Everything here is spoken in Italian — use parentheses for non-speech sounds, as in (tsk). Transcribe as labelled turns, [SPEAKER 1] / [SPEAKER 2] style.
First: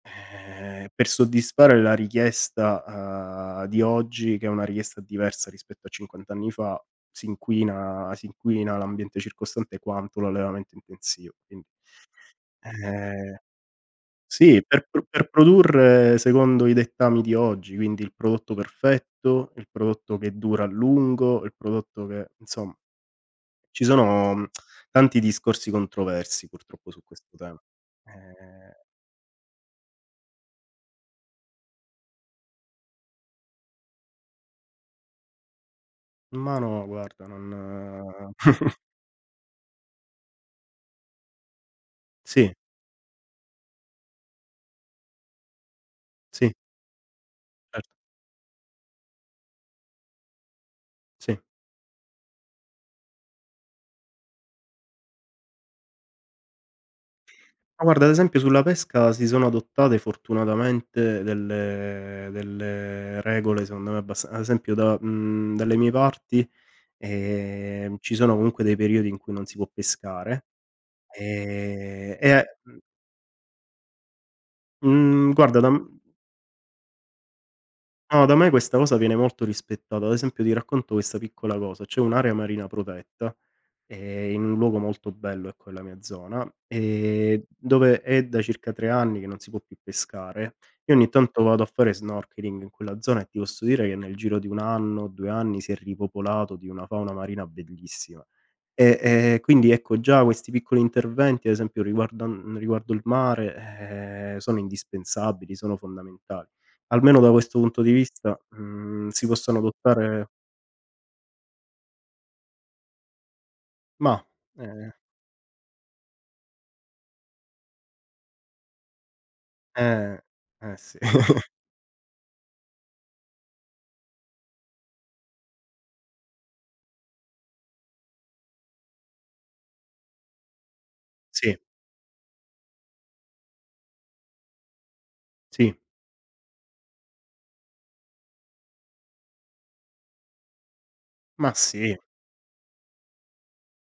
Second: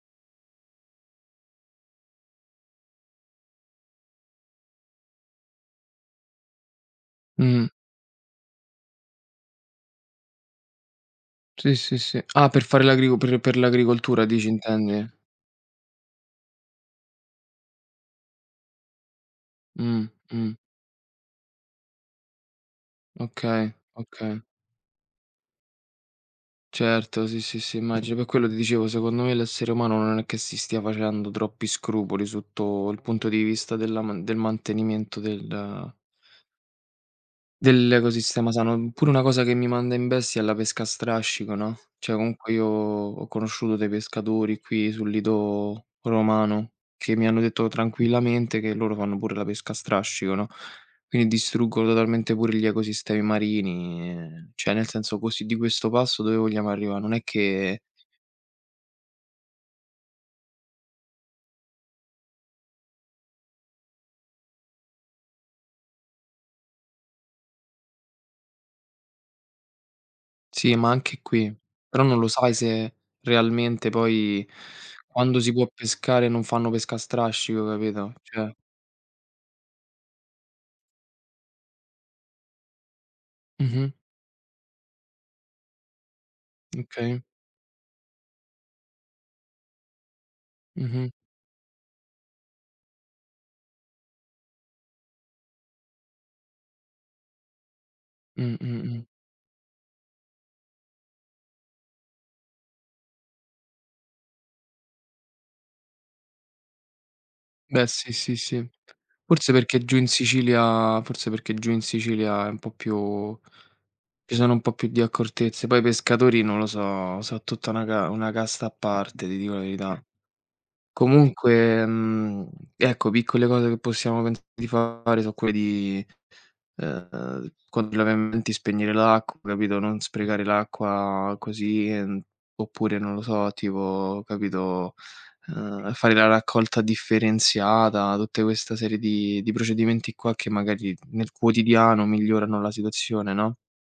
[SPEAKER 1] Ehm, per soddisfare la richiesta, ehm, di oggi, che è una richiesta diversa rispetto a cinquant' anni fa, si
[SPEAKER 2] Mh.
[SPEAKER 1] inquina si inquina l'ambiente circostante quanto l'allevamento intensivo, quindi
[SPEAKER 2] Sì, sì, sì. Ah, per fare l'agricol
[SPEAKER 1] ehm,
[SPEAKER 2] per per l'agricoltura, dici,
[SPEAKER 1] sì, per pr
[SPEAKER 2] intendi?
[SPEAKER 1] per produrre secondo i dettami di oggi, quindi il prodotto perfetto, il
[SPEAKER 2] Mh,
[SPEAKER 1] prodotto che
[SPEAKER 2] mh.
[SPEAKER 1] dura a lungo, il prodotto che insom
[SPEAKER 2] Okay,
[SPEAKER 1] Ci
[SPEAKER 2] okay.
[SPEAKER 1] sono (tsk) tanti discorsi controversi purtroppo su
[SPEAKER 2] Certo,
[SPEAKER 1] questo
[SPEAKER 2] sì, sì,
[SPEAKER 1] tema,
[SPEAKER 2] sì, immagino. Per quello ti
[SPEAKER 1] eh.
[SPEAKER 2] dicevo, secondo me l'essere umano non è che si stia facendo troppi scrupoli sotto il punto di vista della man del mantenimento del
[SPEAKER 1] Ma no guarda non
[SPEAKER 2] dell'ecosistema sano.
[SPEAKER 1] (scoffs)
[SPEAKER 2] Mh, pure una cosa che mi manda in bestia è la pesca a strascico, no. Cioè,
[SPEAKER 1] Sì.
[SPEAKER 2] comunque io ho conosciuto dei pescatori qui sul lido
[SPEAKER 1] Sì.
[SPEAKER 2] romano che mi hanno detto
[SPEAKER 1] Certo.
[SPEAKER 2] tranquillamente che loro fanno pure la pesca a strascico, no. Quindi
[SPEAKER 1] Sì.
[SPEAKER 2] distruggono totalmente pure gli ecosistemi marini e cioè, nel senso, così, di questo passo dove vogliamo arrivare? Non è che
[SPEAKER 1] Ma guarda, ad esempio sulla pesca si sono adottate fortunatamente delle delle regole secondo me abbasta ad esempio da mhmm, dalle mie parti, ehm, ci sono comunque dei periodi in cui non si può pescare,
[SPEAKER 2] Sì, ma anche qui, però
[SPEAKER 1] ehm,
[SPEAKER 2] non lo
[SPEAKER 1] e
[SPEAKER 2] sai
[SPEAKER 1] mh
[SPEAKER 2] se realmente poi,
[SPEAKER 1] mh
[SPEAKER 2] quando si
[SPEAKER 1] guarda
[SPEAKER 2] può
[SPEAKER 1] da m
[SPEAKER 2] pescare non fanno pesca a strascico, capito,
[SPEAKER 1] No, da me
[SPEAKER 2] cioè
[SPEAKER 1] questa cosa viene molto rispettata. Ad esempio, ti racconto questa piccola cosa: c'è un'area marina protetta,
[SPEAKER 2] Mh-mh.
[SPEAKER 1] eh, in un luogo molto bello, ecco, nella mia zona
[SPEAKER 2] Okay.
[SPEAKER 1] e dove è da circa 3 anni che non si può più pescare. Io ogni
[SPEAKER 2] Mh-mh.
[SPEAKER 1] tanto vado a fare snorkeling in quella zona e ti posso dire che nel giro di 1 anno, 2 anni si è ripopolato di una fauna marina bellissima.
[SPEAKER 2] Mh, mh,
[SPEAKER 1] E
[SPEAKER 2] mh.
[SPEAKER 1] e e quindi, ecco, già questi piccoli interventi, ad esempio, riguardan riguardo il mare, eh, sono indispensabili, sono fondamentali. Almeno da questo punto
[SPEAKER 2] Beh,
[SPEAKER 1] di
[SPEAKER 2] sì, sì,
[SPEAKER 1] vista,
[SPEAKER 2] sì.
[SPEAKER 1] mh, si
[SPEAKER 2] Forse
[SPEAKER 1] possono
[SPEAKER 2] perché giù in
[SPEAKER 1] adottare
[SPEAKER 2] Sicilia forse perché giù in Sicilia è un po' più
[SPEAKER 1] Mah,
[SPEAKER 2] ci sono un po' più
[SPEAKER 1] eh
[SPEAKER 2] di accortezze. Poi i pescatori, non lo so, so tutta una ca una casta a parte, ti dico la verità.
[SPEAKER 1] Eh, eh sì. (chuckles)
[SPEAKER 2] Comunque, mhmm, ecco, piccole cose che possiamo pensare di fare so' quelle di, eh, quando laviamo i denti spegnere l'acqua, capito, non sprecare l'acqua
[SPEAKER 1] Sì.
[SPEAKER 2] così. Ehm, oppure non lo so, tipo, capito,
[SPEAKER 1] Sì.
[SPEAKER 2] eh, fare la raccolta differenziata, tutte questa serie di di procedimenti qua che magari nel
[SPEAKER 1] Ma sì.
[SPEAKER 2] quotidiano migliorano la situazione, no.